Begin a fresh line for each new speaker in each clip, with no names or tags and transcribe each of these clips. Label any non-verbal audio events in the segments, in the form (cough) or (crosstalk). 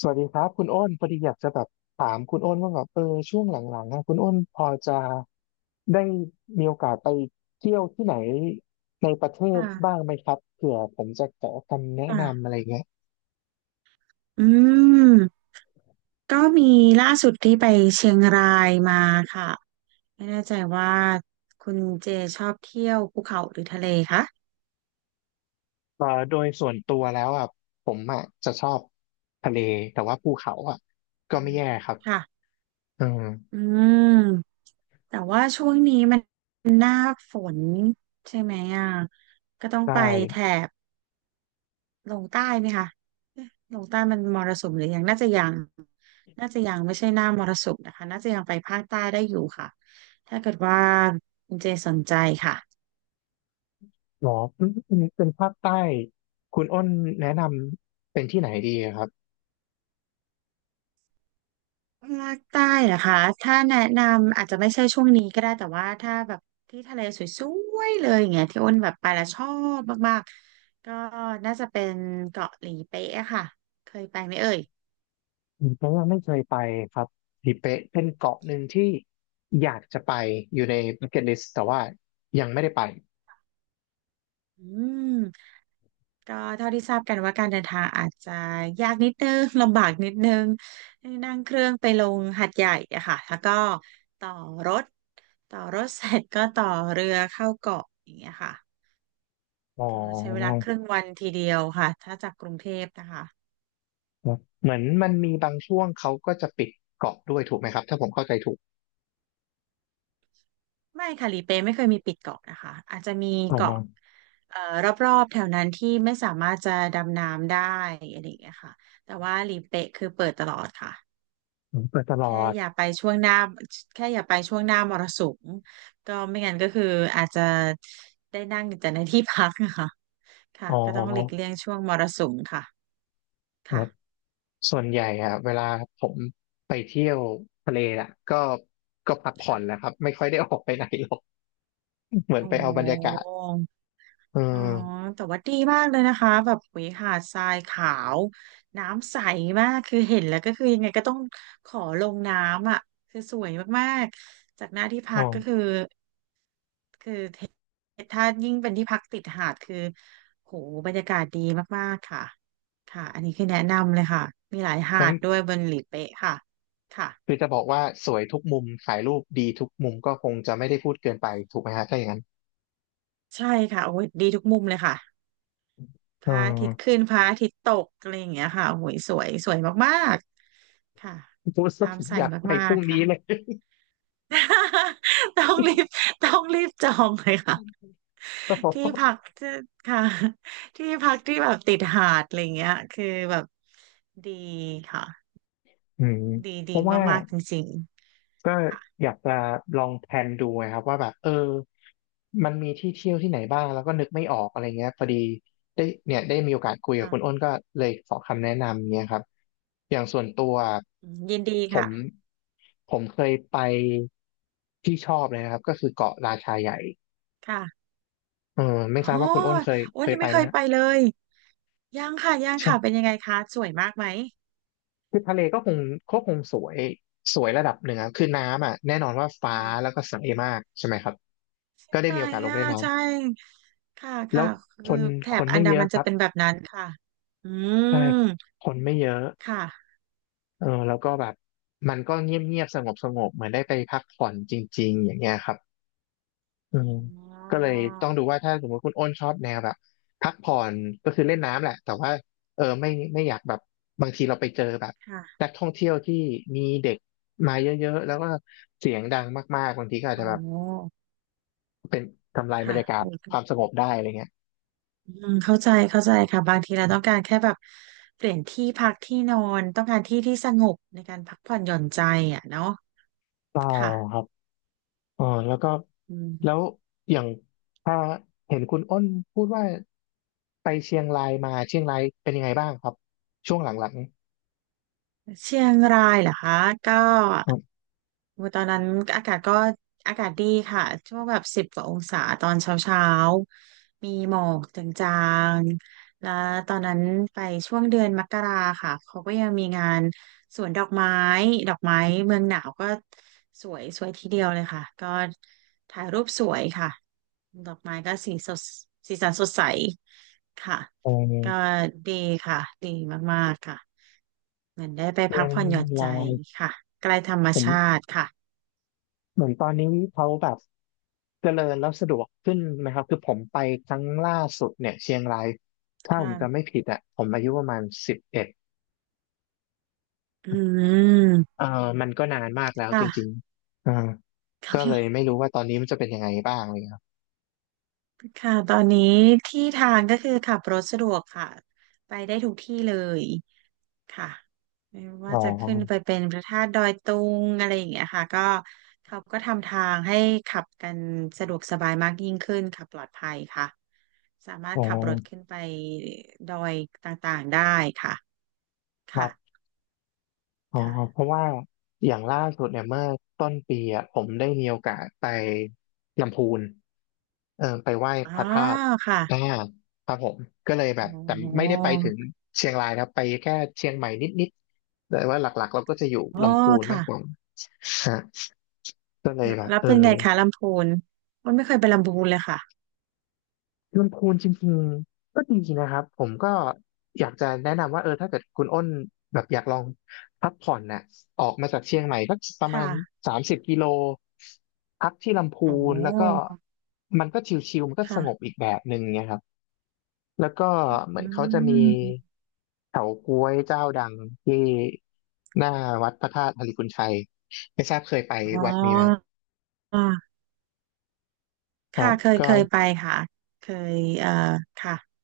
สวัสดีครับคุณอ้นพอดีอยากจะแบบถามคุณอ้นว่าแบบช่วงหลังๆนะคุณอ้นพอจะได้มีโอกาสไปเที่ยวที่ไหนในประเทศ
ค่ะ
บ้างไหมครับเผื่อผมจะขอคำแนะนำอะ
ค่ะ
ไรเงี้ย
อืมก็มีล่าสุดที่ไปเชียงรายมาค่ะไม่แน่ใจว่าคุณเจชอบเที่ยวภูเขาหรือทะเลคะ
โดยส่วนตัวแล้วอ่ะผมอ่ะจะชอบทะเลแต่ว่าภูเขาอ่ะก็ไม่แย่ครับ
ค่ะ
อื
อื
ม
มแต่ว่าช่วงนี้มันหน้าฝนใช่ไหมอ่ะก็ต้อง
ได้
ไปแถบลงใต้ไหมคะเอ๊ะลงใต้มันมรสุมหรือยังน่าจะยัง น่าจะยังไม่ใช่หน้ามรสุมนะคะน่าจะยังไปภาคใต้ได้อยู่ค่ะ ถ้าเกิดว่าคุณเจสนใจค่ะ
หรอเป็นภาคใต้คุณอ้นแนะนำเป็นที่ไหนดีครับ
ภาคใต้เหรอคะถ้าแนะนำอาจจะไม่ใช่ช่วงนี้ก็ได้แต่ว่าถ้าแบบที่ทะเลสวยๆเลยอย่างเงี้ยที่อ้นแบบไปแล้วชอบมากๆก็น่าจะเป็นเกาะหลีเป๊ะอะค่ะเคยไปไหมเอ่ย
ผมเพราะยังไม่เคยไปครับทิเป๊ะเป็นเกาะหนึ่งที่อยากจะไปอยู่ใน Bucket List แต่ว่ายังไม่ได้ไป
อืมก็เท่าที่ทราบกันว่าการเดินทางอาจจะยากนิดนึง (laughs) ลำบากนิดนึงนั่งเครื่องไปลงหาดใหญ่อะค่ะแล้วก็ต่อรถต่อรถเสร็จก็ต่อเรือเข้าเกาะอย่างเงี้ยค่ะ
อ๋อ
ก็ใช้เวลาครึ่งวันทีเดียวค่ะถ้าจากกรุงเทพนะคะ
เหมือนมันมีบางช่วงเขาก็จะปิดเกาะด้วยถูกไหมครับถ้าผมเข้าใจถูก
ไม่ค่ะหลีเป๊ะไม่เคยมีปิดเกาะนะคะอาจจะมี
อ๋
เกาะ
อ
เอ่อรอบๆแถวนั้นที่ไม่สามารถจะดำน้ำได้อะไรอย่างเงี้ยค่ะแต่ว่าหลีเป๊ะคือเปิดตลอดค่ะ
เปิดตลอ
แค่
ด
อย่าไปช่วงหน้าแค่อย่าไปช่วงหน้ามรสุมก็ไม่งั้นก็คืออาจจะได้นั่งอยู่แต่ในที่พักนะคะค่ะ
อ๋
ก็ต้องหลีก
อ
เลี่ยงช่วงมรสุมค่ะ
ค
ค่ะ
รับส่วนใหญ่อะเวลาผมไปเที่ยวทะเลอ่ะก็ก็พักผ่อ
ค่ะ
นแหละครับไม่ค่อยได้ออกไปไหนหรอกเหมือ
โอ
นไปเอาบรรยากา
้
ศเอ
อ๋อ
อ
แต่ว่าดีมากเลยนะคะแบบหุยหาดทรายขาวน้ำใสมากคือเห็นแล้วก็คือยังไงก็ต้องขอลงน้ำอ่ะคือสวยมากๆจากหน้าที่พั
อ๋อ
กก็คือคือถ้ายิ่งเป็นที่พักติดหาดคือโหบรรยากาศดีมากๆค่ะค่ะอันนี้คือแนะนำเลยค่ะมีหลายหา
งั้น
ดด้วยบนหลีเป๊ะค่ะค่ะ
คือจะบอกว่าสวยทุกมุมถ่ายรูปดีทุกมุมก็คงจะไม่ได้พูดเกินไปถูกไหมฮะถ้าอย่างนั้น
ใช่ค่ะโอ้ยดีทุกมุมเลยค่ะพ
เออ
ระอาทิตย์ขึ้นพระอาทิตย์ตกอะไรอย่างเงี้ยค่ะโอ้ยสวยสวยมาก ค่ะ
(laughs) พูดซะผ
น้ำ
ม
ใส
อยากไป
มา
พ
ก
รุ่ง
ๆ ค่ะ
นี้เลย
(laughs) ต้องรีบต้องรีบจองเลยค่ะ
(laughs) ก็เพราะ
ที่พักที่ค่ะที่พักที่แบบติดหาดอะไรเงี้ยคือแบบดีค่ะ
อืม
ดี
เพ
ดี
ราะว่า
มากๆ จริง
ก็
ๆค่ะ
อยากจะลองแพลนดูไงครับว่าแบบมันมีที่เที่ยวที่ไหนบ้างแล้วก็นึกไม่ออกอะไรเงี้ยพอดีได้เนี่ยได้มีโอกาสคุยกับ
ค่ะ
คุณอ้นก็เลยขอคำแนะนำเงี้ยครับอย่างส่วนตัว
ยินดี
ผ
ค่ะ
มผมเคยไปที่ชอบเลยนะครับก็คือเกาะราชาใหญ่
ค่ะ
เออไม่
โอ้
ทราบว่าคุณอ้นเคย
โอ้
เคย
นี่
ไป
ไม่
ไห
เค
ม
ย
ฮะ
ไปเลย ยังค่ะ ยัง
ใช่
ค่ะ เป็นยังไงคะสวยมากไหม
คือทะเลก็คงก็คงสวยสวยระดับหนึ่งอะคือน้ำอ่ะแน่นอนว่าฟ้าแล้
ค่ะ
วก็ใสมากใช่ไหมครับก็ได้
ไหน
มีโอกาสลง
อ่ะ
เล่นน้
ใช่ค่ะ
แล้
ค่ะ
ว
คือ
คน
แถ
ค
บ
น
อัน
ไม่
ดา
เยอะ
มัน
ค
จะ
รับ
เป็นแบบนั้นค่ะอื
ใช่
ม
คนไม่เยอะ
ค่ะ
แล้วก็แบบมันก็เงียบเงียบสงบสงบเหมือนได้ไปพักผ่อนจริงๆอย่างเงี้ยครับอืม
อ๋
ก็เล
อ
ยต้องดูว่าถ้าสมมติคุณอ้นชอบแนวแบบพักผ่อนก็คือเล่นน้ำแหละแต่ว่าเออไม่อยากแบบบางทีเราไปเจอแบบ
ค่ะ
นักท่องเที่ยวที่มีเด็กมาเยอะๆแล้วก็เสียงดังมากๆบางทีก็อาจ
อ๋
จะ
อ
แบบเป็นทำลายบร
ค่ะ
รยากา
โอ
ศ
เค
ความสงบได้อะไรเงี้ย
เข้าใจเข้าใจค่ะบางทีเราต้องการแค่แบบเปลี่ยนที่พักที่นอนต้องการที่ที่สงบในการพักผ่อนหย่อนใจอ่ะเนาะ
อ๋อ่
ค่ะ
ครับ อ๋อแล้วก็
อื
แล้ว
ม
อย่างถ้าเห็นคุณอ้นพูดว่าไปเชียงรายมาเชียงรายเป็นยังไงบ้างครับช่วงหลัง
เชียงรายเหรอคะก็
ๆครับ
โอ้ตอนนั้นอากาศก็อากาศดีค่ะช่วงแบบ10 กว่าองศาตอนเช้าเช้ามีหมอกจางๆแล้วตอนนั้นไปช่วงเดือนมกราค่ะเขาก็ยังมีงานสวนดอกไม้ดอกไม้เมืองหนาวก็สวยสวยทีเดียวเลยค่ะก็ถ่ายรูปสวยค่ะดอกไม้ก็สีสดสีสันสดใสค่ะ
เ
ก็
ออ
ดีค่ะดีมากๆค่ะ
เชียงรายผมเหมือนตอนนี้เขาแบบเจริญแล้วสะดวกขึ้นนะครับคือผมไปครั้งล่าสุดเนี่ยเชียงรายถ้าผมจำ
ค่ะ
ไม่ผิดอ่ะผมอายุประมาณ11
อืม
เออมันก็นานมากแล้วจริง
ค่ะ
ๆอ่า
(laughs) ค่
ก็เลย
ะ
ไม่รู้ว่าตอนนี้มันจะเป็นยังไงบ้างเลยครับ
ค่ะตอนนี้ที่ทางก็คือขับรถสะดวกค่ะไปได้ทุกที่เลยค่ะไม่ว่า
อ๋
จะขึ้นไป
อ
เป็นพระธาตุดอยตุงอะไรอย่างเงี้ยค่ะก็เขาก็ทำทางให้ขับกันสะดวกสบายมากยิ่งขึ้นค่ะปลอดภัยค่ะสามาร
อ๋
ถ
อ
ขับรถขึ้นไปดอยต่างๆได้ค่ะ
ครั
ค่ะ
บ อ๋อเพ
ค่ะ
ราะว่าอย่างล่าสุดเนี่ยเมื่อต้นปีอ่ะผมได้มีโอกาสไปลำพูนไปไหว้
อ๋อ
พระธาตุ
ค่ะ
อ่าครับผมก็เลยแบ
อ๋
บแต่ไม่
อ
ได้ไปถึงเชียงรายนะครับไปแค่เชียงใหม่นิดๆแต่ว่าหลักๆเราก็จะอยู่
อ๋อ
ลำพูนมาก
ค่ะ
กว่าฮะก็เลยแบบ
แล้ว
เออ
เป็นไงคะลำพูนมันไม่เคยไปลำพูนเลยค่ะ
ลำพูนจริงๆก็ดีนะครับผมก็อยากจะแนะนำว่าถ้าเกิดคุณอ้นแบบอยากลองพักผ่อนน่ะออกมาจากเชียงใหม่ก็ประมาณ
ค่ะ
30 กิโลพักที่ลำ
อ๋
พู
อ
นแล้วก็มันก็ชิลๆมันก็ส
ค่ะ
งบอีกแบบหนึ่งเนะครับแล้วก็เหมือ
อื
นเขาจะมี
ม
เฉาก๊วยเจ้าดังที่หน้าวัดพระธาตุอาริพุนชัยไม่ทราบเคยไป
อ๋อ
วัดนี้ไหมครับครั
ค่ะ
บ
เคย
ก็
เคยไปค่ะเคยค่ะ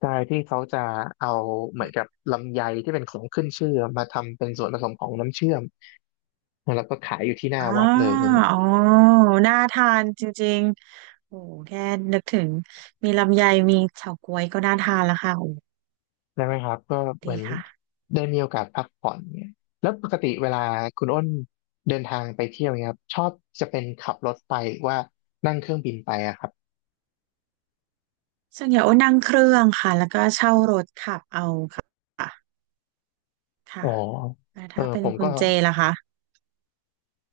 ใช่ที่เขาจะเอาเหมือนกับลำไยที่เป็นของขึ้นชื่อมาทำเป็นส่วนผสมของน้ำเชื่อมแล้วก็ขายอยู่ที่หน้า
อ๋อ
วัดเลยอย่างเงี้ย
อ๋อน่าทานจริงๆโอ้แค่นึกถึงมีลำไยมีเฉาก๊วยก็น่าทานแล้วค่ะโอ้
ได้ไหมครับก็เห
ดี
มือน
ค่ะ
ได้มีโอกาสพักผ่อนเนี่ยแล้วปกติเวลาคุณอ้นเดินทางไปเที่ยวเนี่ยครับชอบจะเป็นขับรถไปหรือว่านั่งเครื่องบินไปอะครับ
ส่วนใหญ่โอ้นั่งเครื่องค่ะแล้วก็เช่ารถขับเอาค่ะ
อ๋
ค่ะ
อ
แล้วถ้าเป็
ผ
น
ม
คุ
ก็
ณเจล่ะคะ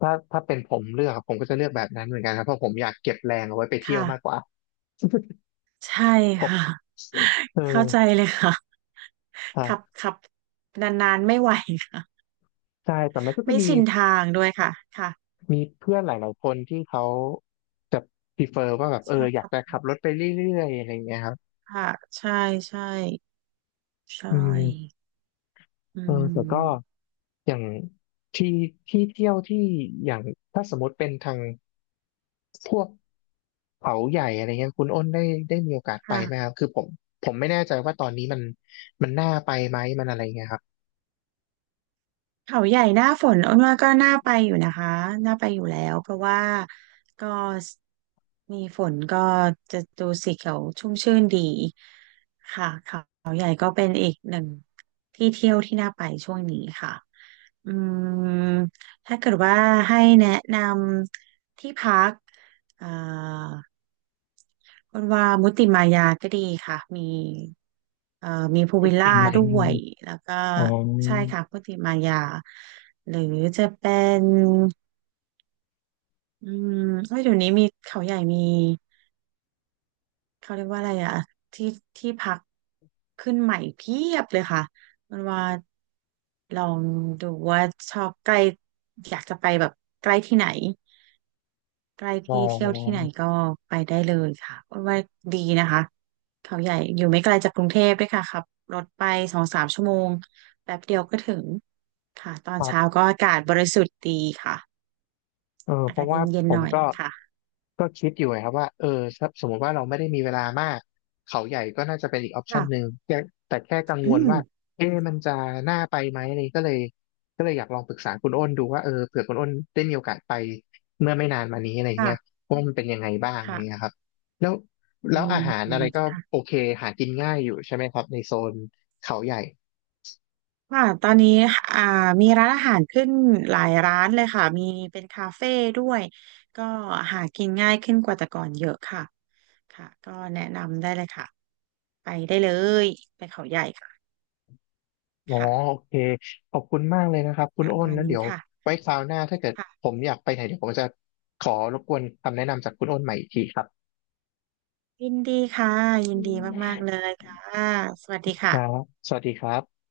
ถ้าเป็นผมเลือกอะผมก็จะเลือกแบบนั้นเหมือนกันครับเพราะผมอยากเก็บแรงเอาไว้ไปเที่ยว
ค่ะ
มากกว่า
ใช่
(laughs) ผ
ค่ะ
มเ
เข้าใจ
ออ
เลยค่ะ
ค
(laughs)
รั
ขับ
บ
ขับนานๆไม่ไหวค่ะ
ใช่แต่มันก็
(laughs)
จะ
ไม่
มี
ชินทางด้วยค่ะค่ะ
มีเพื่อนหลายๆคนที่เขาจะ prefer ว่าแบบ
ใช่
อ
ค
ยาก
รับ
จะขับรถไปเรื่อยๆอะไรอย่างเงี้ยครับ
ค่ะใช่ใช่ใช่
อืม
อื
แต่ก็
ม
อย่างที่ที่เที่ยวที่อย่างถ้าสมมติเป็นทางพวกเขาใหญ่อะไรเงี้ยคุณอ้นได้มีโอกาสไปไหมค
ค่ะ
รับคือผมไม่แน่ใจว่าตอนนี้มันน่าไปไหมมันอะไรเงี้ยครับ
เขาใหญ่หน้าฝนอ้นว่าก็น่าไปอยู่นะคะน่าไปอยู่แล้วเพราะว่าก็มีฝนก็จะดูสีเขียวชุ่มชื่นดีค่ะเขาใหญ่ก็เป็นอีกหนึ่งที่เที่ยวที่น่าไปช่วงนี้ค่ะ อืมถ้าเกิดว่าให้แนะนำที่พักเอ่าคนว่ามุติมายาก็ดีค่ะมีเอ่อมีพูล
ได้
วิลล่า
กินไหม
ด้วยแล้วก็
อ๋อ
ใช่ค่ะมุติมายาหรือจะเป็นอืมเอ้ยเดี๋ยวนี้มีเขาใหญ่มีเขาเรียกว่าอะไรอะที่ที่พักขึ้นใหม่เพียบเลยค่ะมันว่าลองดูว่าชอบใกล้อยากจะไปแบบใกล้ที่ไหน ใกล้
อ๋
ที่เที่ยวที่
อ
ไหนก็ไปได้เลยค่ะเว่าดีนะคะเขาใหญ่อยู่ไม่ไกลจากกรุงเทพด้วยค่ะขับรถไป2-3 ชั่วโมงแป๊บเดียวก็ถึงค่ะตอ
ค
น
รั
เช้า
บ
ก็อากาศบริสุทธิ์ดีค่ะอา
เพ
กา
ราะ
ศเ
ว่า
ย็น
ผ
ๆห
ม
น่อย
ก็
ค่ะ
ก็คิดอยู่ไงครับว่าถ้าสมมติว่าเราไม่ได้มีเวลามากเขาใหญ่ก็น่าจะเป็นอีกออปชั
ค่ะ
นหนึ่งแต่แค่กังว
อื
ล
ม
ว่าเอ๊ะมันจะน่าไปไหมอะไรก็เลยอยากลองปรึกษาคุณอ้นดูว่าเผื่อคุณอ้นได้มีโอกาสไปเมื่อไม่นานมานี้อะไร
ค่ะ
เงี้ยว่ามันเป็นยังไงบ้างอะไรเงี้
ค่ะ
ยครับแล้ว
อื
แล้ว
ม
อาหารอะไรก็โอ
ค่ะ
เคหากินง่ายอยู่ใช่ไหมครับในโซนเขาใหญ่
ค่ะตอนนี้อ่ามีร้านอาหารขึ้นหลายร้านเลยค่ะมีเป็นคาเฟ่ด้วยก็หากินง่ายขึ้นกว่าแต่ก่อนเยอะค่ะ ค่ะก็แนะนำได้เลยค่ะ ไปได้เลย ไปเขาใหญ่ค่ะ
อ๋อ
ค่ะ
โอเคขอบคุณมากเลยนะครับคุ
ป
ณ
ระ
อ้น
มาณ
แล้ว
นี้
เดี๋ยว
ค่ะ
ไว้คราวหน้าถ้าเกิดผ
ค่ะ
มอยากไปไหนเดี๋ยวผมจะขอรบกวนคำแนะนำจากคุณอ้นใหม่อีกทีครับ
ยินดีค่ะยิ
อื
นดีมาก
ม
ๆเลยค่ะ สวัสดี
ครั
ค่ะ
บสวัสดีครับ